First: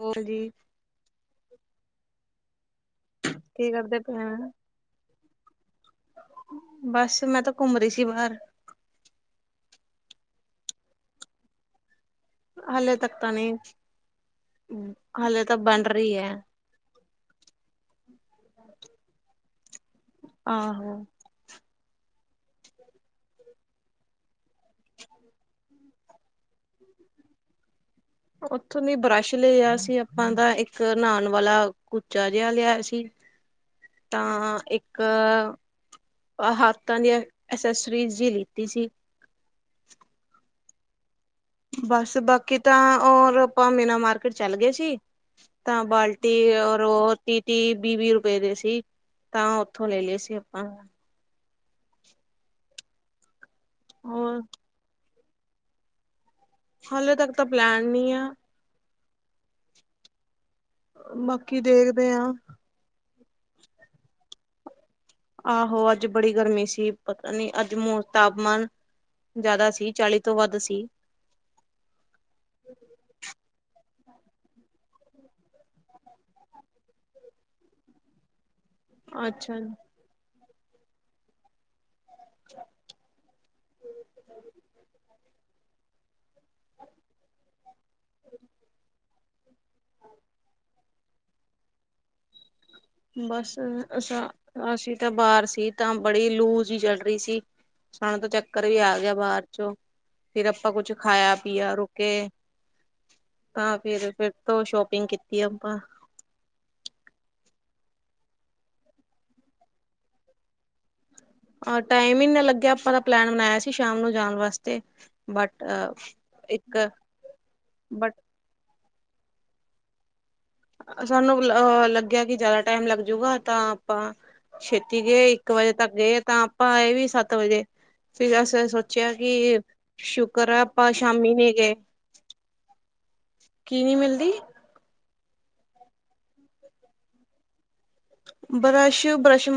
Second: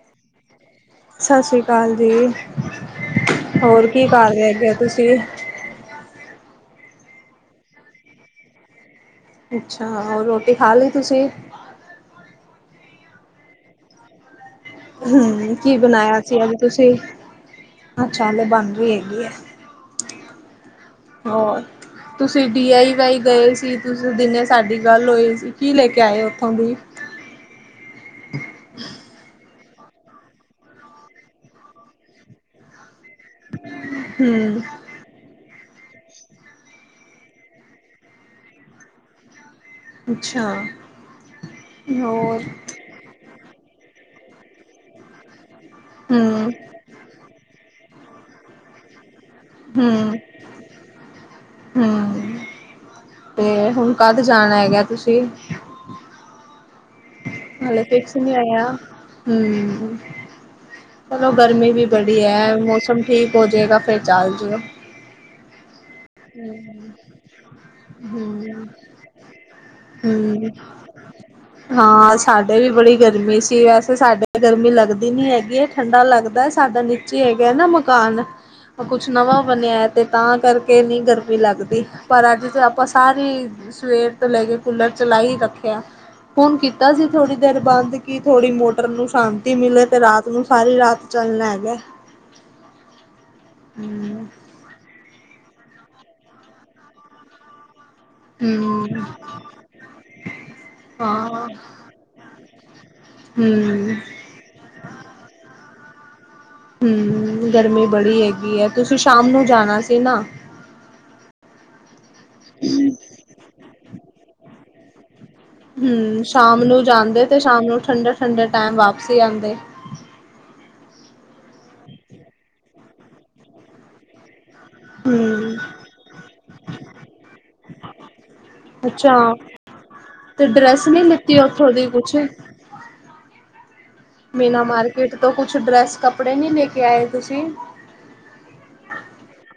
ਹੋਰ ਜੀ ਸਤਿ ਸ੍ਰੀ ਅਕਾਲ ਜੀ, ਹੋਰ ਕਰਦੇ ਕੀ ਪਏ ਕਰ ਹੋ? ਰਹੇ ਹੈਗੇ ਤੁਸੀਂ? ਬਸ ਮੈਂ ਤਾਂ ਘੁੰਮ ਰਹੀ ਸੀ ਬਾਹਰ, ਅੱਛਾ, ਹੋਰ ਰੋਟੀ ਖਾ ਲਈ ਤੁਸੀਂ? ਹਲੇੇ ਤੱਕ ਤਾਂ ਨਹੀਂ, ਹਾਲੇ ਹੂੰ, ਤਾਂ ਕੀ ਬਣ ਰਹੀ ਬਣਾਇਆ ਹੈ। ਸੀ ਅੱਜ ਤੁਸੀਂ? ਅੱਛਾ ਹਲੇ ਬਣ ਰਹੀ ਹੈਗੀ ਐ। ਆਹੋ, ਹੋਰ ਤੁਸੀਂ ਡੀ ਆਈ ਵਾਈ ਗਏ ਸੀ, ਤੁਸੀਂ ਦਿਨੇ ਸਾਡੀ ਗੱਲ ਹੋਈ ਸੀ। ਕੀ ਲੈ ਕੇ ਆਏ ਉੱਥੋਂ ਦੀ, ਉੱਥੋਂ ਦੀ ਬਰੱਸ਼ ਲਿਆ ਸੀ, ਆਪਾਂ ਦਾ ਇੱਕ ਨਹਾਣ ਵਾਲਾ ਕੁਚਾ ਜਿਹਾ ਲਿਆ ਸੀ। ਤਾਂ ਹਮ ਇੱਕ, ਹੱਥਾਂ ਦੀਆਂ ਅਸੈਸਰੀਜ਼ ਵੀ ਲਿੱਤੀ ਸੀ, ਅੱਛਾ, ਬਸ ਹੋਰ ਬਾਕੀ ਤਾਂ ਹੋਰ ਆਪਾਂ ਮੀਨਾ ਮਾਰਕੀਟ ਚੱਲ ਗਏ ਸੀ। ਤਾਂ ਬਾਲਟੀ ਹਮ ਉਹ ਤੀਹ-ਤੀਹ, ਵੀਹ-ਵੀਹ ਰੁਪਏ ਦੇ ਸੀ। ਤਾਂ ਉੱਥੋਂ ਲੈ ਲਏ ਸੀ ਆਪਾਂ, ਹੂੰ, ਤੇ ਹੁਣ ਕਦ ਹੋਰ ਜਾਣਾ ਹੈਗਾ ਤੁਸੀਂ? ਹੱਲੇ ਤੱਕ ਤਾਂ ਹੱਲ ਪਲੈਨ ਨਹੀਂ ਫੇਸ ਆ। ਨ ਆਇ ਹੂੰ, ਚਲੋ ਬਾਕੀ ਗਰਮੀ ਵੀ ਦੇਖਦੇ ਬੜੀ ਹਾਂ ਹੈ, ਮੌਸਮ ਠੀਕ ਹੋ ਜਾਏਗਾ ਫਿਰ ਚੱਲ ਜਿਓ। ਆਹੋ ਅੱਜ ਬੜੀ ਗਰਮੀ ਸੀ ਪਤਾ ਨੀ, ਅੱਜ ਤਾਪਮਾਨ ਹਮ ਜ਼ਿਆਦਾ ਸੀ, ਚਾਲੀ ਤੋਂ ਹਮ ਵੱਧ ਸੀ। ਹਾਂ ਸਾਡੇ ਵੀ ਬੜੀ ਗਰਮੀ ਸੀ ਵੈਸੇ, ਸਾਡੇ ਗਰਮੀ ਲੱਗਦੀ ਨੀ ਹੈਗੀ ਐ, ਠੰਡਾ ਲੱਗਦਾ ਸਾਡਾ ਨੀਚੇ ਹੈਗਾ ਨਾ ਮਕਾਨ ਕੁਛ ਨਵਾਂ ਅੱਛਾ। ਬਣਿਆ ਹੈ, ਅਤੇ ਤਾਂ ਕਰਕੇ ਨਹੀਂ ਗਰਮੀ ਲੱਗਦੀ ਪਰ ਅੱਜ ਆਪਾਂ ਸਾਰੇ ਸਵੇਰ ਤੋਂ ਲੈ ਕੇ ਕੂਲਰ ਚਲਾਈ ਹੀ ਰੱਖਿਆ। ਹੁਣ ਕੀਤਾ ਸੀ, ਥੋੜ੍ਹੀ ਦੇਰ ਬੰਦ ਕਿ ਥੋੜ੍ਹੀ ਮੋਟਰ ਨੂੰ ਸ਼ਾਂਤੀ ਮਿਲੇ ਤੇ ਰਾਤ ਨੂੰ ਸਾਰੀ ਰਾਤ ਚੱਲਨਾ ਹੈਗਾ। ਬਸ ਹਮ ਅ ਅਸੀਂ ਤਾਂ ਬਾਹਰ ਸੀ ਤਾਂ ਬੜੀ ਲੂਜ ਹੀ ਚੱਲ ਰਹੀ ਸੀ। ਸਾਨੂੰ ਤਾਂ ਚੱਕਰ ਵੀ ਹਮ ਆ ਗਿਆ, ਬਾਹਰ ਚੋਂ ਫਿਰ ਆਪਾਂ ਕੁਛ ਖਾਇਆ ਹਾਂ ਪੀਆ ਰੁਕੇ। ਤਾਂ ਹਮ ਫਿਰ-ਫਿਰ ਤੋਂ ਸ਼ੋਪਿੰਗ ਕੀਤੀ ਆ ਆਪਾਂ ਹੂੰ, ਗਰਮੀ ਬੜੀ ਹੈਗੀ ਐ ਤੁਸੀਂ ਸ਼ਾਮ ਨੂੰ ਜਾਣਾ ਸੀ ਨਾ। ਟਾਈਮ ਹੀ ਇਨਾ ਲੱਗਿਆ ਆਪਾਂ ਦਾ ਪਲੈਨ ਬਣਾਇਆ ਸੀ, ਸ਼ਾਮ ਨੂੰ ਜਾਣ ਵਾਸਤੇ। ਬਟ ਹੂੰ, ਸ਼ਾਮ ਇੱਕ ਨੂੰ ਜਾਂਦੇ ਤੇ ਸ਼ਾਮ ਨੂੰ ਬਟ ਠੰਡੇ ਠੰਡੇ ਟਾਈਮ ਵਾਪ ਸੀ ਆਦੇ, ਸਾਨੂੰ ਅ ਲੱਗਿਆ ਕਿ ਜ਼ਿਆਦਾ ਟਾਈਮ ਲੱਗ ਜੂਗਾ ਤਾਂ ਆਪਾਂ, ਛੇਤੀ ਗਏ, ਇੱਕ ਹੂੰ, ਵਜੇ ਤੱਕ ਗਏ ਤਾਂ ਆਪਾਂ ਆਏ ਵੀ ਸੱਤ ਵਜੇ ਫੇਰ ਅਸੀਂ ਸੋਚਿਆ ਅੱਛਾ ਕਿ ਤੇ ਸ਼ੁਕਰ ਡਰੈਸ ਆਪਾਂ ਸ਼ਾਮੀ ਲਿੱਤੀ ਨੀ ਉੱਥੋਂ ਗਏ। ਦੀ ਕੁਛ? ਕੀ ਨੀ ਮਿਲਦੀ ਮੀਨਾ ਮਾਰਕੀਟ ਤੋਂ ਕੁਛ ਡਰੈਸ ਕੱਪੜੇ ਨੀ ਲੈ ਕੇ ਆਏ ਤੁਸੀਂ ਬਰਸ਼-ਬਰਸ਼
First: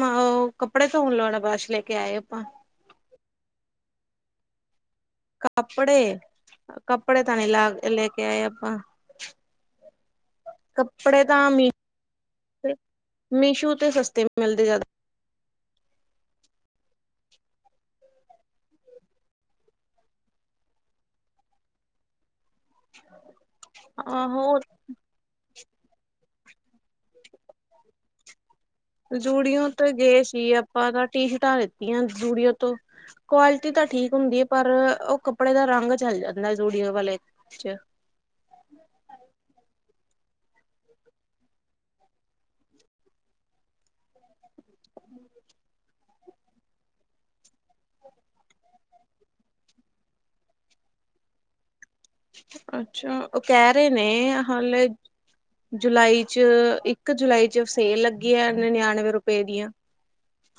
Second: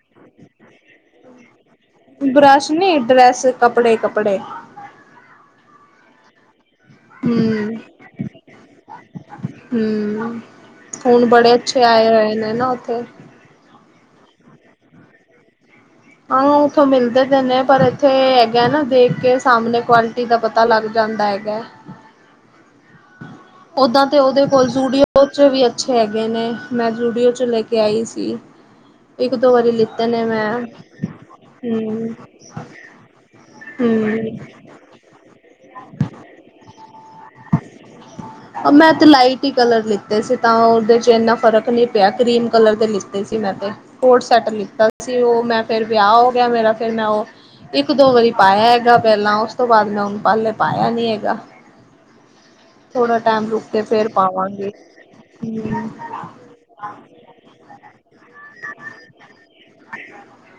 ਕੱਪੜੇ ਸੋਣ ਲਣਾ ਬਰਸ਼ ਲੈ ਕੇ ਆਏ ਆਪਾਂ ਬਰਸ਼ ਨੀ ਡਰੈਸ ਕੱਪੜੇ-ਕੱਪੜੇ ਕੱਪੜੇ-ਕੱਪੜੇ ਤਾਂ ਨਹੀਂ ਲਾ ਹੂੰ, ਲੈ ਕੇ ਆਏ ਆਪਾਂ ਹੂੰ, ਕੱਪੜੇ ਹੁਣ ਤਾਂ ਬੜੇ ਮੀ ਅੱਛੇ ਆਏ ਹੋਹੇ ਨੇ ਨਾ ਉੱਥੇ ਮੀਸ਼ੂ ਸਸਤੇ ਮਿਲਦੇ ਜਿਆਦਾ ਹਾਂ। ਉੱਥੋਂ ਮਿਲਦੇ ਤੇ ਨੇ ਪਰ ਇੱਥੇ ਹੈਗਾ ਨਾ ਦੇਖ ਕੇ ਸਾਹਮਣੇ ਕੁਆਲਿਟੀ ਦਾ ਪਤਾ ਲੱਗ ਜਾ ਚੰਗਾ ਹੈਗਾ। [inaudible] ਓਦਾਂ ਤੇ ਉਹਦੇ ਆਹੋ ਕੋਲ ਜੂਡੀਓ ਚ ਵੀ ਅੱਛੇ ਹੈਗੇ ਨੇ। ਮੈਂ ਜੂਡੀਓ ' ਲੈ ਕੇ ਆਈ ਸੀ। ਇੱਕ ਦੋ ਜੂੜਓ ਵਾਰੀ ਤੇ ਲਿੱਤੇ ਗਏ ਨੇ ਸੀ ਮੈਂ ਆਪਾਂ ਤਾਂ ਟੀ ਸ਼ਟਾਂ ਲਿੱਤੀਆਂ। ਹੂੰ ਜੂੜਓ ਤੋਂ ਕੁਆਲਿਟੀ ਦਾ ਠੀਕ ਹੁੰਦੀ ਹੈ। ਹੂੰ ਪਰ ਉਹ ਕੱਪੜੇ ਦਾ ਰੰਗ ਉ ਚਾਹੀਦਾ ਨਾਲੇ ਜੂਡਿਉ ਵਾਲ ਲੇ ਚ ਮੈਂ ਤੇ ਲਾਈਟ ਹੀ ਕਲਰ ਲਿੱਤੇ ਸੀ ਤਾਂ ਉਹਦੇ ਚ ਇੰਨਾ ਫ਼ਰਕ ਨਹੀਂ ਪਿਆ। ਕਰੀਮ ਕਲਰ ਦੇ ਲਿੱਤੇ ਸੀ। ਮੈਂ ਤੇ ਕੋਟ ਸੈਟ ਲਿੱਤਾ ਸੀ। ਸੀ। ਉਹ ਮੈਂ ਫੇਰ ਵਿਆਹ ਹੋ ਗਿਆ। ਮੇਰਾ ਫੇਰ ਮੈਂ ਉਹ ਇੱਕ- ਦੋ ਵਾਰੀ ਪਾਇਆ ਹੈਗਾ। ਪਹਿਲਾਂ ਉਸ ਤੋਂ ਬਾਅਦ ਮੈਂ ਉਹਨੂੰ ਪਲੇ ਪਾਇਆ ਨੀ ਹੈਗਾ। ਅੱਛਾ। ਥੋੜਾ ਉਹ ਟਾਈਮ ਰੁਕ ਕਹਿ ਕੇ ਰਹੇ ਨੇ ਫੇਰ ਪਾਵਾਂਗੇ ਹਾਲੇ ਹੂੰ ਜੁਲਾਈ ਚ ਇੱਕ ਜੁਲਾਈ ਚ ਸੇਲ ਲੱਗੀ ਹੈ। ਨਨਨਵੇਂ ਰੁਪਏ ਦੀਆਂ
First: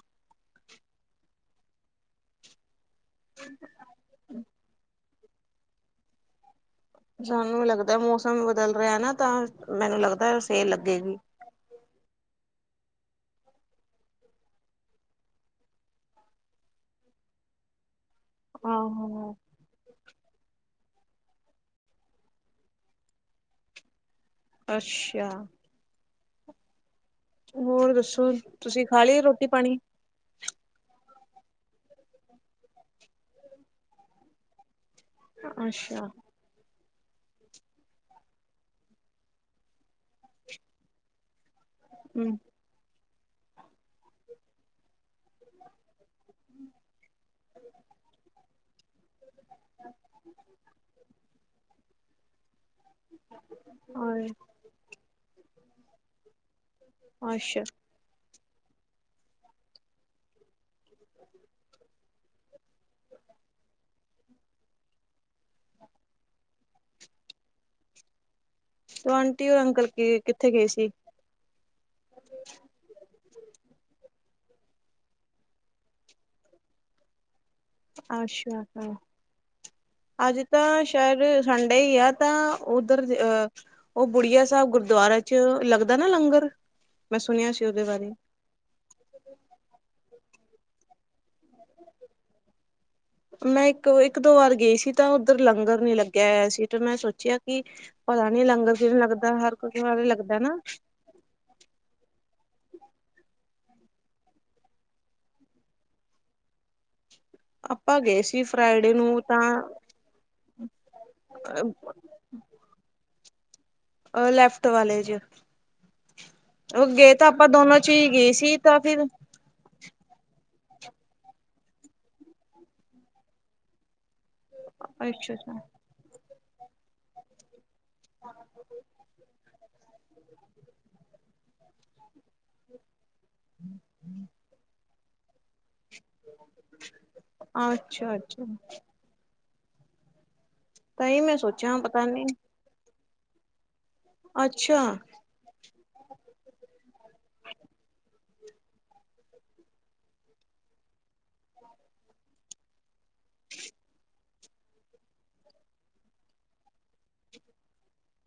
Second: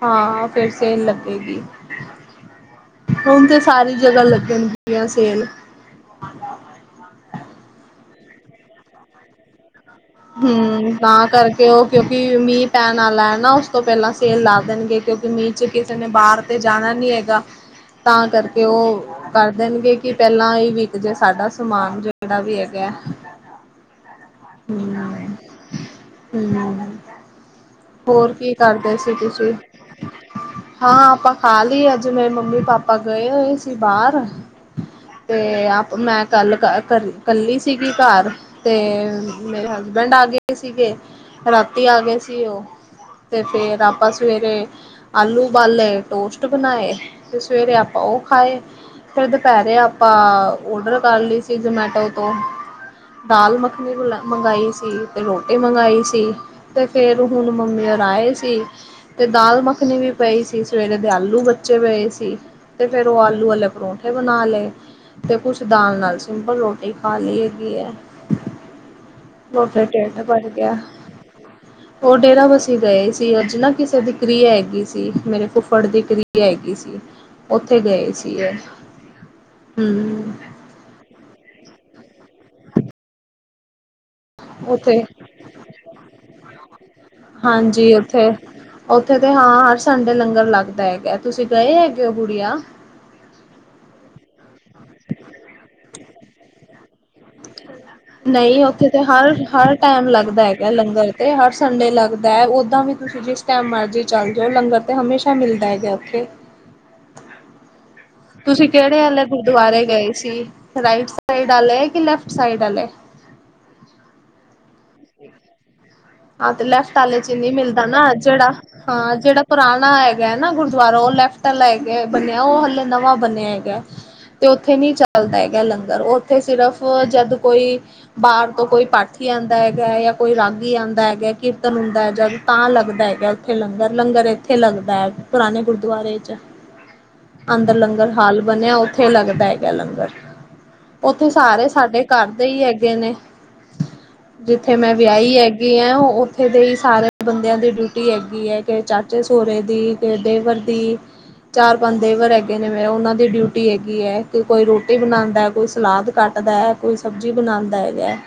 ਹਾਂ, ਫਿਰ ਸੇਲ ਲੱਗੇਗੀ। ਹੁਣ ਤੇ ਸਾਰੀ ਜਗ੍ਹਾ ਲੱਗਣ ਸੇਲ ਸਾਨੂੰ ਲੱਗਦਾ ਮੌਸਮ ਬਦਲ ਰਿਹਾ ਨਾ। ਤਾਂ ਮੈਨੂੰ ਲੱਗਦਾ ਸੇਲ ਹਮ। ਲੱਗੇਗੀ ਤਾਂ ਕਰਕੇ ਉਹ ਕਿਉਂਕਿ ਮੀਹ ਪੈਣ ਲੈਣਾ ਉਸ ਤੋਂ ਪਹਿਲਾਂ ਸੇਲ ਲਾ ਦੇਣਗੇ ਕਿਉਂਕਿ ਮੀਂਹ ਚ ਕਿਸੇ ਨੇ ਬਾਹਰ ਤੇ ਜਾਣਾ ਨਹੀਂ ਹੈਗਾ। ਤਾਂ ਕਰਕੇ ਉਹ ਆਹੋ ਕਰ ਦੇਣਗੇ ਕਿ ਪਹਿਲਾਂ ਹੀ ਤੇ ਜੇ ਸਾਡਾ ਸਮਾਨ ਜਿਹੜਾ ਵੀ ਹੈਗਾ। ਹੂੰ ਅੱਛਾ। ਹੂੰ, ਦੱਸੋ ਹੋਰ ਕੀ ਤੁਸੀਂ ਕਰਦੇ ਖਾ ਸੀ। ਲਈ ਰੋਟੀ ਤੁਸੀਂ ਪਾਣੀ ਹਾਂ। ਆਪਾਂ ਹਾਲ ਹੀ ਅੱਜ ਮੇਰੇ ਮੰਮੀ- ਪਾਪਾ ਗਏ ਹੋਏ ਸੀ। ਬਾਹਰ ਤੇ ਆਪ ਅੱਛਾ ਮੈਂ ਕੱਲ ਕਰ ਕੱਲੀ ਸੀਗੀ ਘਰ ਤੇ ਮੇਰੇ ਹਸਬੈਂਡ ਆ ਗਏ ਸੀਗੇ। ਰਾਤੀ ਆ ਗਏ ਹਮ ਸੀ। ਉਹ ਅਤੇ ਫਿਰ ਆਪਾਂ ਸਵੇਰੇ ਆਲੂ ਬਾਲੇ ਟੋਸਟ ਬਣਾਏ। ਤੇ ਸਵੇਰੇ ਆਪਾਂ ਉਹ ਖਾਏ। ਫਿਰ ਦੁਪਹਿਰੇ ਆਪਾਂ ਓਡਰ ਕਰ ਲਈ ਸੀ। ਜਮੈਟੋ ਤੋਂ ਦਾਲ ਮੱਖਣੀ ਮੰਗਵਾਾਈ ਸੀ ਤੇ ਰੋਟੀ ਮੰਗਾਈ ਸੀ। ਤੇ ਫੇਰ ਹੁਣ ਅੱਛਾ ਮੰਮੀ ਆਏ ਸੀ। ਤੇ ਦਾਲ- ਮੱਖਣੀ ਵੀ ਪਈ ਸੀ। ਸਵੇਰੇ ਦੇ ਆਲੂ ਬੱਚੇ ਪਏ ਸੀ। ਤੇ ਫਿਰ ਉਹ ਆਲੂ ਵਾਲੇ ਪਰੌਂਠੇ ਬਣਾ ਲਏ। ਤੇ ਕੁਛ ਦਾਲ ਨਾਲ ਸਿੰਪਲ ਰੋਟੀ ਖਾ ਲਈ ਹੈਗੀ ਹੈ। ਤੇ ਆਂਟੀ ਔਰ ਉਥੇ ਅੰਕਲ ਕੀ ਢਿੱਡ ਭਰ ਕਿੱਥੇ ਗਏ ਗਿਆ। ਸੀ ਉਹ ਡੇਰਾ ਵਸੀ ਗਏ ਸੀ। ਅੱਜ ਨਾ ਕਿਸੇ ਦੀ ਕ੍ਰਿਆ ਹੈਗੀ ਸੀ। ਮੇਰੇ ਫੁੱਫੜ ਦੀ ਕ੍ਰਿਆ ਹੈਗੀ ਸੀ। ਉੱਥੇ ਗਏ ਸੀ ਇਹ ਅੱਛਾ। ਅ ਹੂੰ ਅੱਜ ਤਾਂ ਸ਼ਾਇਰ ਸੰਡੇ ਹੀ ਆ। ਤਾਂ ਉੱਧਰ ਅਹ ਉਹ ਬੁੜੀਆ ਸਾਹਿਬ ਉੱਥੇ ਗੁਰਦੁਆਰ ਚ ਲੱਗਦਾ ਨਾ ਲੰਗਰ। ਮੈਂ ਸੁਣਿਆ ਸੀ ਉਹਦੇ ਹਾਂਜੀ। ਬਾਰੇ ਉੱਥੇ-ਉੱਥੇ ਤੇ ਹਾਂ ਹਰ ਸੰਡੇ ਲੰਗਰ ਲੱਗਦਾ ਹੈਗਾ। [unintelligible] ਹੋ ਜੇ ਗੁੜਿਯਾ। ਮੈਂ ਇੱਕ-ਇੱਕ- ਦੋ ਵਾਰ ਗਈ ਸੀ। ਤਾਂ ਉੱਧਰ ਲੰਗਰ ਨੀ ਲੱਗਿਆ ਹੋਇਆ ਸੀ। ਤੇ ਮੈਂ ਸੋਚਿਆ ਕਿ ਪਤਾ ਨੀ ਨਹੀਂ ਲੰਗਰ ਉੱਥੇ ਕਿਵੇਂ ਤੇ ਲੱਗਦਾ ਹਰ ਹਰ-ਹਰ ਗੁਰਦੁਆਰੇ ਟਾਈਮ ਲੱਗਦਾ ਨਾ ਹੈਗਾ ਲੰਗਰ ਤੇ ਹਰ ਸੰਡੇ ਲੱਗ ਓਦਾਂ ਵੀ ਤੁਸੀਂ ਜਿਸ ਟਾਈਮ ਮਰਜ਼ੀ ਚੱਲ ਜਾਓ। ਲੰਗਰ ਤੇ ਹਮੇਸ਼ਾ ਮਿਲਦਾ ਹੈਗਾ ਉੱਥੇ [inaudible] ਸੀ ਤੁਸੀਂ ਫਰਾਈਡੇ ਕੇੜੇ ਨੂੰ ਹਲੇ ਗੁਰਦੁਆਰੇ ਗਏ ਸੀ। ਰਾਈਟ ਸਾਈਡ ਆਲੇ, ਤਾਂ ਕਿ ਲੈਫਟ ਸਾਈਡ ਆਲੇ। ਅ ਲੈਫਟ ਵਾਲੇ ਜੇ। ਹਾਂ, ਤੇ ਲੈਫਟ ਆਲੇ ਚ ਨੀ ਮਿਲਦਾ ਹੀ ਨਾ ਗਏ ਜੇੜਾ ਸੀ ਤਾਂ ਫਿਰ ਹਾਂ। ਜੇੜਾ ਪੁਰਾਣਾ ਹੈਗੈ ਨਾ ਗੁਰ ਦੁਵਾਰਾ ਓਹ ਲੈਫਟ ਆਲਾ ਹੈਗੈ ਬਣਿਆ। ਓਹ ਹਲੇ ਨਵਾਂ ਬਣਿਆ ਹੈਗੈ। ਤੇ ਔਥੇ ਨੀ ਅੱਛਾ ਚੱਲਦਾ ਹੈਗਾ ਅੱਛਾ ਲੰਗਰ, ਔਥੇ ਸਿਰਫ ਜਦ ਕੋਈ ਬਾਰ ਤੋਂ ਕੋਈ ਪਾਠੀ ਆਂਦਾ ਹੈਗਾ ਯਾ ਕੋਈ ਰਾਗੀ ਆਂਦਾ ਦਾ ਹੈਗਾ ਕੀਰਤਨ ਹੁੰਦਾ ਜਦ ਤਾਂ ਲੱਗਦਾ ਹੈਗਾ ਉੱਥੇ ਲੰਗਰ, ਲੰਗਰ ਏਥੇ ਲੱਗਦੈ। ਪੁਰਾਣੇ ਗੁਰਦੁਆਰੇ ਚ, ਅੰਦਰ ਲੰਗਰ ਅੱਛਾ ਹਾਲ ਅੱਛਾ ਬਣਿਆ ਔਥੇ ਲੱਗਦਾ ਏ। ਦਾ ਲੰਗਰ ਤਾਂ ਹੀ ਔਥੇ ਮੈਂ ਸਾਰੇ ਸੋਚਿਆ ਸਾਡੇ ਪਤਾ ਨੀ ਘਰਦੇ ਹੀ ਹੈਗੇ ਨੇ। ਜਿੱਥੇ ਅੱਛਾ ਮੈਂ ਵਿਆਹੀ ਹੈਗੀ ਆ ਔਥੇ ਦੇ ਹੀ ਸਾਰੇ ਬੰਦਿਆਂ ਦੀ ਡਿਊਟੀ ਹੈਗ ਗੀ ਐ, ਕੇ ਚਾਚੇ ਸੋਰੇ ਦੀ, ਕੇ ਦੇਵਰ ਦੀ, ਚਾਰ ਪੰਜ ਦੇਵਰ ਹੈਗੇ ਨੇ ਮੇਰ ਉਨਾਂ ਦੀ ਦੀ ਡਿਊਟੀ ਹੈਗੀ ਐ। ਕੋਈ ਰੋਟੀ ਬਣਾਦਾ, ਕੋਈ ਸਲਾਦ ਕੱਟਦਾ, ਕੋਈ ਸਬਜ਼ੀ ਬਣਾਂਦਾ ਹੈਗੈ।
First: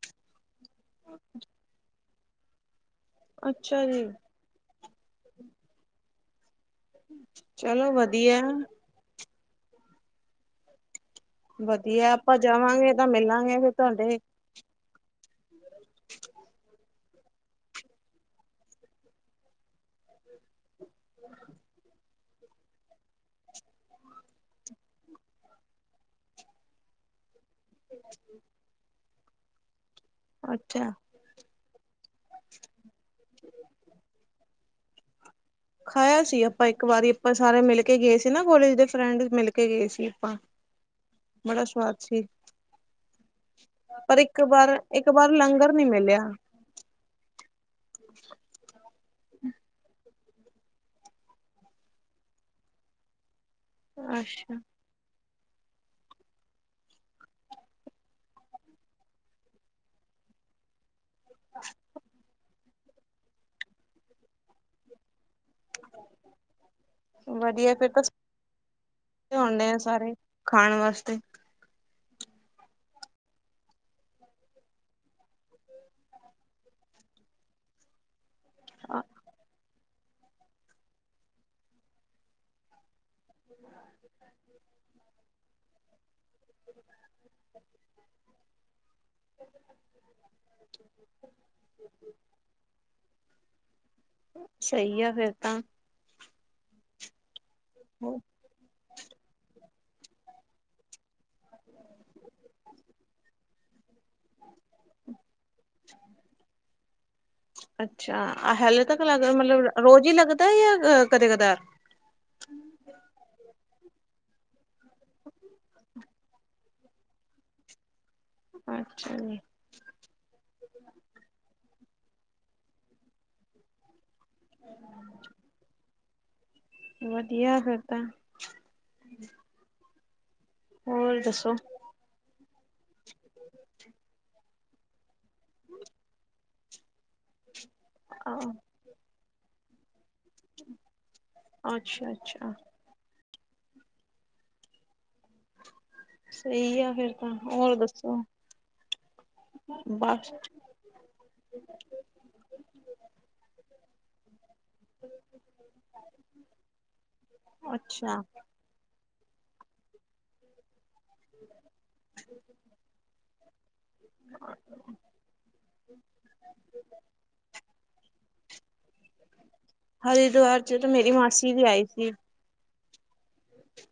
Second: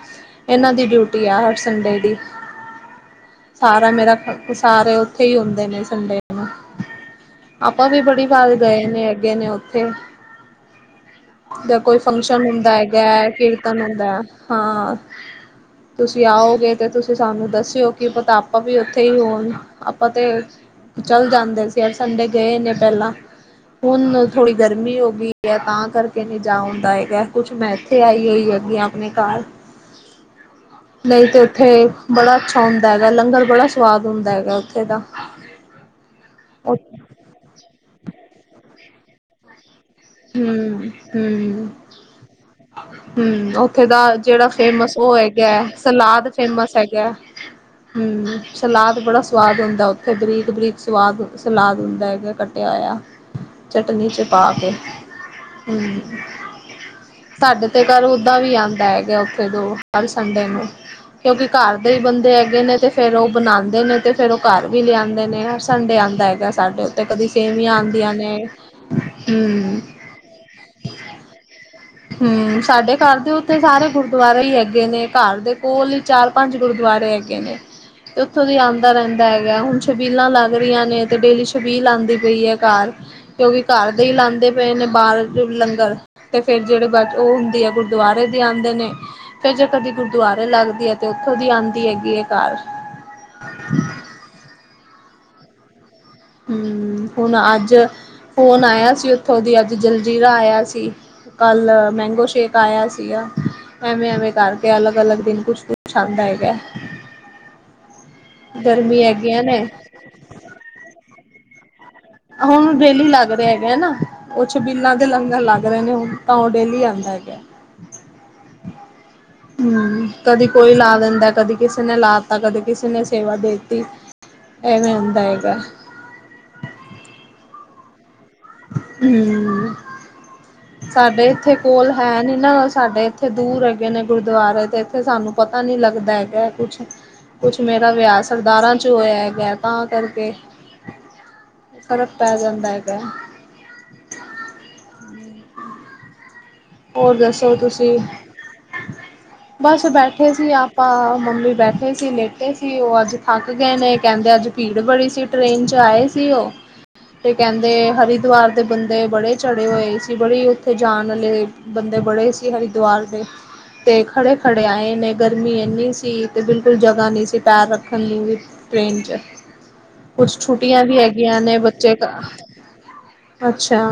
ਏਨਾਂ ਦੀ ਡਿਊਟੀ ਆ ਹਰ ਸੰਡੇ ਦੀ। ਅੱਛਾ ਸਾਰਾ ਜੀ ਮੇਰਾ ਖ ਸਾਰੇ ਓਥੇ ਹੀ ਹੋੰਦੇ ਨੇ ਸੰਡੇ ਨੂੰ। ਆਪਾਂ ਚਲੋ ਵੀ ਬੜੀ ਵਧੀਆ ਵਾਰ ਗਏ ਨੇ ਅੱਗੇ ਨੇ ਉਥੇ। ਜਾਂ ਕੋਈ ਵਧੀਆ ਆਪਾਂ ਫੰਕਸ਼ਨ ਹੁੰਦਾ ਜਾਵਾਂਗੇ ਤਾਂ ਹੈਗੈ, ਮਿਲਾਂਗੇ ਫਿਰ ਕੀਰਤਨ ਤੁਹਾਡੇ ਹੁੰਦਾ, ਹਾਂ। ਤੁਸੀਂ ਆਓਗੇ ਤੇ ਤੁਸ ਤੁ ਸਾਨੂੰ ਦੱਸਿਓ ਕਿ ਪਤਾ ਆਪਾਂ ਵੀ ਔਥੇ ਹੀ ਹੋਣ, ਆਪਾਂ ਤੇ ਚੱਲ ਜਾਂਦੇ ਸੀ ਹਰ ਸੰਡੇ ਗਏ ਨੇ ਪਹਿਲਾਂ। ਹੁਣ ਥੋੜੀ ਗਰਮੀ ਹੋਗੀ ਐ, ਤਾਂ ਕਰਕੇ ਨੀਂ ਜਾ ਹੁੰਦਾ ਹੈਗਾ। ਕੁਛ ਮੈਂ ਐਥੇ ਆਈ ਹੋਈ ਹੈਗੀ ਆਂ ਆਪਣੇ ਘਰ। ਅੱਛਾ ਨਹੀਂ ਤੇ ਉੱਥੇ ਬੜਾ ਅੱਛਾ ਹੁੰਦਾ ਹੈਗਾ, ਲੰਗਰ ਬੜਾ ਸਵਾਦ ਹੁੰਦਾ ਹੈਗਾ ਉੱਥੇ ਦਾ। ਖਾਇਆ ਸੀ ਆਪਾਂ ਹਮ ਇੱਕ ਵਾਰੀ, ਆਪਾਂ ਸਾਰੇ ਮਿਲ ਕੇ ਗਏ ਸੀ ਨਾ ਕੋਲੇਜ ਦੇ ਫਰੈਂਡ ਮਿਲ ਕੇ ਗਏ ਸੀ। ਆਪਾਂ ਬੜਾ ਸਵਾਦ ਸੀ। ਹੂੰ, ਉੱਥੇ ਦਾ ਪਰ ਇੱਕ ਜੇੜਾ ਵਾਰ ਫੇਮਸ ਇੱਕ ਓਹ ਵਾਰ ਹੈਗੈ, ਲੰਗਰ ਨੀ ਮਿਲਿਆ ਸਲਾਦ ਫੇਮਸ ਹੈਗੈ। ਹੂੰ, ਸਲਾਦ ਬੜਾ ਸਵਾਦ ਹੁੰਦਾ ਉਦਾਂ ਥੇ ਬਰੀਕ- ਬਰੀਕ ਸਵਾਦ ਸਲਾਦ ਹੁੰਦਾ ਹੈਗਾ ਕੱਟਿਆ ਹੋਇਆ। ਚਟਨੀ ਚ ਪਾ ਅੱਛਾ ਕੇ, ਹੂੰ। ਸਾਡੇ ਤੇ ਘਰ ਓਦਾਂ ਵੀ ਆਂਦਾ ਹੈਗਾ ਉੱਥੇ ਦੋ ਹਰ ਸੰਡੇ ਨੂੰ। ਕਿਉਂਕਿ ਘਰ ਦੇ ਬੰਦੇ ਹੈਗੇ ਨੇ ਤੇ ਫਿਰ ਓਹ ਬਣਾਂਦੇ ਨੇ ਤੇ ਫਿਰ ਓਹ ਘਰ ਵੀ ਲਿਆਂਂਦੇ ਨੇ। ਸੰਡੇ ਆੰਦਾ ਹੈਗਾ ਸਾਡੇ ਉੱਤੇ, ਕਦੀ ਵਧੀਆ ਸੇਵੀਆਂ ਫਿਰ ਆੰਦੀਆਂ ਨੇ, ਹੂੰ। ਰੇ ਖਾਣ ਵਾਸਤੇ। ਹੂੰ, ਸਾਡੇ ਘਰ ਦੇ ਉੱਥੇ ਸਾਰੇ ਗੁਰਦੁਆਰੇ ਹੀ ਹੈਗੇ ਨੇ ਘਰ ਦੇ ਕੋਲ ਹੀ ਚਾਰ ਪੰਜ ਗੁਰਦੁਆਰੇ ਰੇ ਹੈਗੇ ਨੇ ਤੇ ਉੱਥੋਂ ਦੀ ਆਂਦਾ ਰੈੰਦਾ ਹੈਗਾ। ਹੁਣ ਛਬੀਲਾਂ ਲੱਗ ਰੀਆਂ ਨੇ ਤੇ ਡੇਲੀ ਛਬੀਲ ਆੰਦੀ ਪਈ ਐ ਘਰ, ਕਿਉਂਕਿ ਘਰ ਦੇ ਹੀ ਲਾਦੇ ਪਏ ਨੇ ਬਾਰ ਲੰਗਰ। ਤੇ ਫਿਰ ਜੇੜੇ ਬਚ ਓਹ ਹੁੰਦੀ ਐ ਗੁਰਦੁਆਰੇ ਦੇ ਆਦੇ ਨੇ। ਫਿਰ ਜੇ ਕਦੇ ਗੁਰਦੁਆਰੇ ਲੱਗਦੀ ਹੈ, ਤੇ ਉੱਥੋਂ ਦੀ ਆਦੀ ਹੈਗੀ ਐ ਘਰ। [inaudible] ਸਹੀ ਆ ਫਿਰ ਤਾਂ। ਹੂੰ, ਹੁਣ ਅੱਜ ਫੋਨ ਆਯਾ ਸੀ ਉੱਥੋਂ ਦੀ ਅ ਤੇ ਜਲਜੀਰਾ ਆਯਾ ਸੀ, ਕੱਲ ਮੈਂਗੋ ਸ਼ੇਕ ਆਯਾ ਸੀਗਾ। ਐਵੇਂ ਐਵੇਂ ਕਰਕੇ ਅਲੱਗ ਅਲੱਗ ਦਿਨ ਕੁਛ ਕੁਛ ਆਦਾ ਹੈਗੈ। ਅੱਛਾ ਅ ਹੈਲੇੇ ਤੱਕ ਲੱਗ ਨੇ ਮਤਲਬ ਰੋਜ਼ ਹੀ ਲੱਗਦੈ ਯਾ ਕਦੇ ਕਦਾਰ। ਓਹ ਛਬੀਲਾਂ ਦੇ ਲੰਗਰ ਲੱਗ ਰੇ ਨੇ ਹੁਣ ਤਾਂ ਓਹ ਡੇਲੀ ਆਦਾ ਹੈਗੈ। [unintelligible] ਹੂੰ, ਕਦੀ ਕੋਈ ਲਾ ਦਿੰਦਾ, ਕਦੀ ਕਿਸੇ ਨੇ ਲਾ ਤਾ, ਕਦੇ ਕਿਸੇ ਨੇ ਸੇਵਾ ਦੇਤੀ। ਐਵੇਂ ਹੁੰਦਾ ਹੈਗਾ। ਵਧੀਆ ਫਿਰ ਤਾਂ। ਹੂ - ਹੋਰ ਸਾਡੇ ਇੱਥੇ ਦੱਸੋ ਕੋਲ ਹੈ ਨੀ ਇਹਨਾਂ ਨਾਲ ਸਾਡੇ ਇੱਥੇ ਦੂਰ ਹੈਗੇ ਨੇ ਗੁਰਦੁਆਰੇ ਤੇ ਇੱਥੇ ਸਾਨੂੰ ਪਤਾ ਨੀ ਲੱਗਦਾ ਹੈਗਾ ਕੁਛ ਕੁਛ ਮੇਰਾ ਵਿਆਹ ਸਰਦਾਰਾਂ ਚ ਹੋਇਆ ਹੈਗਾ ਤਾਂ ਕਰ ਫ਼ਰਕ ਅੱਛਾ ਪੈ ਅੱਛਾ ਜਾਂਦਾ ਹੈਗਾ ਸਹੀ ਆ ਫਿਰ ਹੋਰ ਤਾਂ ਦੱਸੋ ਹੋਰ ਤੁਸੀਂ ਦੱਸੋ ਬਸ ਬੈਠੇ ਸੀ ਆਪਾਂ ਮੰਮੀ ਬੈਠੇ ਸੀ ਲੇਟੇ ਸੀ ਉਹ ਅੱਜ ਥੱਕ ਗਏ ਨੇ ਕਹਿੰਦੇ ਅੱਜ ਸਪੀਡ ਬੜੀ ਸੀ ਟ੍ਰੇਨ ਚ ਆਏ ਸੀ ਉਹ ਤੇ ਕਹਿੰਦੇ ਅੱਛਾ ਹਰਿਦਵਾਰ ਦੇ ਬੰਦੇ ਬੜੇ ਚੜੇ ਹੋਏ ਸੀ ਬੜੀ ਉੱਥੇ ਜਾਣ ਵਾਲੇ ਬੰਦੇ ਬੜੇ ਸੀ ਹਰਿਦਵਾਰ ਦੇ ਤੇ ਖੜੇ ਖੜੇ ਆਏ ਨੇ ਗਰਮੀ ਇੰਨੀ ਸੀ ਤੇ ਬਿਲਕੁਲ ਜ੍ਹਾ ਨਹੀ ਸੀ ਪੈਰ ਰੱਖਣ ਲਈ ਵੀ ਟ੍ਰੇਨ ਚ ਕੁਛ ਹਰਿਦੁਆਰ ਚ ਛੁੱਟੀਆਂ ਤਾਂ ਵੀ ਮੇਰੀ ਹੈਗੀਆਂ ਮਾਸੀ ਨੇ ਵੀ ਆਈ ਬੱਚੇ ਸੀ ਅੱਛਾ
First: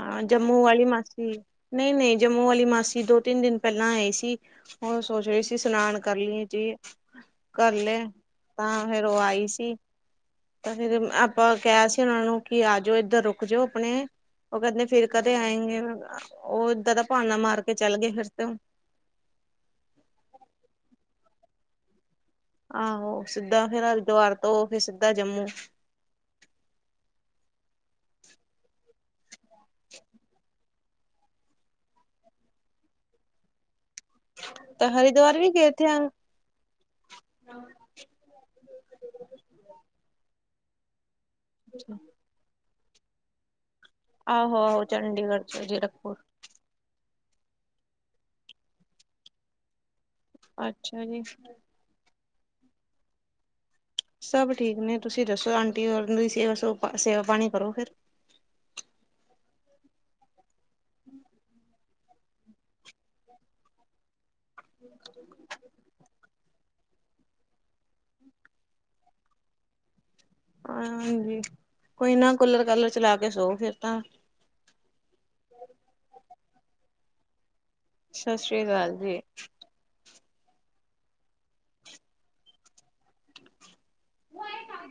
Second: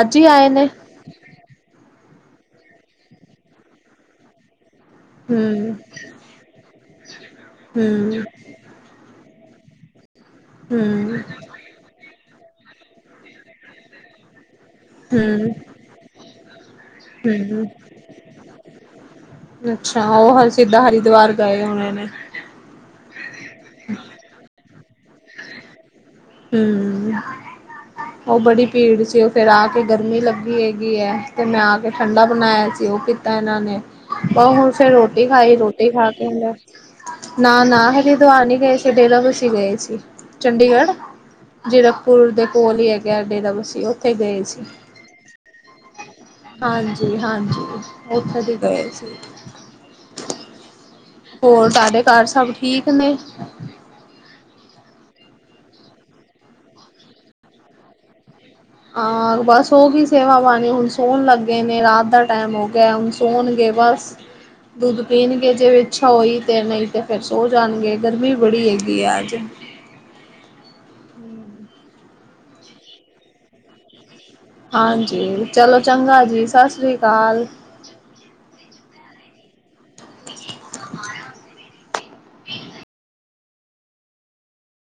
ਅੱਜ ਹੀ ਆਏ ਜੰਮੂ ਨੇ ਵਾਲੀ ਮਾਸੀ ਨਹੀਂ ਨੇ ਜੰਮੂ ਵਾਲੀ ਮਾਸੀ ਦੋ ਤਿੰਨ ਦਿਨ ਪਹਿਲਾਂ ਆਏ ਸੀ ਹੋਰ ਸੋਚ ਰਹੇ ਸੀ ਹੂੰ ਸ਼ਨਾਨ ਕਰ ਲਈਏ ਜੀ ਕਰ ਲਏ ਹੂੰ ਤਾਂ ਫੇਰ ਉਹ ਆਈ ਸੀ ਤਾਂ ਫਿਰ ਹੂੰ ਆਪਾਂ ਕਿਹਾ ਸੀ ਉਹਨਾਂ ਨੂੰ ਕਿ ਆ ਜਾਓ ਇੱਧਰ ਰੁਕ ਜਾਓ ਆਪਣੇ ਉਹ ਕਹਿੰਦੇ ਫਿਰ ਕਦੇ ਹੂੰ ਆਏਗੇ ਉਹ ਏਦਾਂ ਦਾ ਬਹਾਨਾ ਮਾਰ ਹੂੰ ਕੇ ਚੱਲ ਗਏ ਫਿਰ ਤੋਂ ਅੱਛਾ ਉਹ ਹਰ ਸਿੱਧਾ ਹਰਿਦੁਵਾਰ ਗਏ ਹੋਣੇ ਨੇ ਆਹੋ ਸਿੱਧਾ ਫੇਰ ਹਰਿਦਵਾਰ ਤੋਂ ਫਿਰ ਸਿੱਧਾ ਜੰਮੂ ਹਮ ਉਹ ਬੜੀ ਭੀੜ ਸੀ ਉਹ ਫੇਰ ਆ ਕੇ ਗਰਮੀ ਲੱਗੀ ਹੈਗੀ ਹੈ ਤੇ ਮੈਂ ਆ ਕੇ ਠੰਡਾ ਬਣਾਇਆ ਸੀ ਕੀਤਾ ਇਹਨਾਂ ਨੇ ਪਰ ਹੁਣ ਤਾਂ ਫੇਰ ਰੋਟੀ ਹਰਿਦੁਆਰ ਵੀ ਖਾਈ ਗਏ ਥੇ ਰੋਟੀ ਖਾ ਆਹੋ ਕੇ ਹ ਨਾ ਨਾ ਹਰਿਦਵਾਰ ਨਹੀਂ ਗਏ ਸੀ ਡੇਰਾ ਬਸੀ ਗਏ ਸੀ ਚੰਡੀਗੜ੍ਹ ਜੀਰਕਪੁਰ ਦੇ ਕੋਲ ਹੀ ਹੈਗਾ ਡੇਰਾ ਬਸੀ ਉਹ ਆਹੋ -ਆਹੋ ਚੰਡੀਗੜ੍ਹ ਚ ਜੀਰਕਪੁਰ ਹਾਂਜੀ ਹਾਂਜੀ ਉਥੇ ਦੀ ਗਏ ਸੀ ਅੱਛਾ ਜੀ ਹੋਰ ਤੁਹਾਡੇ ਘਰ ਸਭ ਠੀਕ ਨੇ ਸਭ ਠੀਕ ਨੇ ਤੁਸੀਂ ਦੱਸੋ ਆਂਟੀ ਦੀ ਸੇਵਾ ਸ ਪਾਣੀ ਕਰੋ ਫਿਰ ਹਾਂ ਬਸ ਹੋਗੀ ਸੇਵਾ ਪਾਣੀ ਹੁਣ ਸੋਣ ਲੱਗੇ ਨੇ ਰਾਤ ਦਾ ਟਾਈਮ ਹੋ ਗਿਆ ਹੁਣ ਸੋਣਗੇ ਬਸ ਦੁੱਧ ਪੀਣਗੇ ਜੇ ਇੱਛਾ ਹੋਈ ਤੇ ਨਹੀਂ ਤੇ ਫਿਰ ਸੌ ਜਾਣਗੇ ਗਰਮੀ ਬੜੀ ਹੈਗੀ ਆ ਅਜ ਹਾਂਜੀ ਕੋਈ ਨਾ ਕੂਲਰ ਕਾਲਰ ਚਲਾ ਕੇ ਸੋ ਫਿਰ ਤਾਂ ਹਾਂਜੀ ਚਲੋ ਚੰਗਾ ਜੀ ਸਤਿ ਸ੍ਰੀ ਅਕਾਲ ਸਤਿ ਸ੍ਰੀ ਅਕਾਲ ਜੀ [inaudible]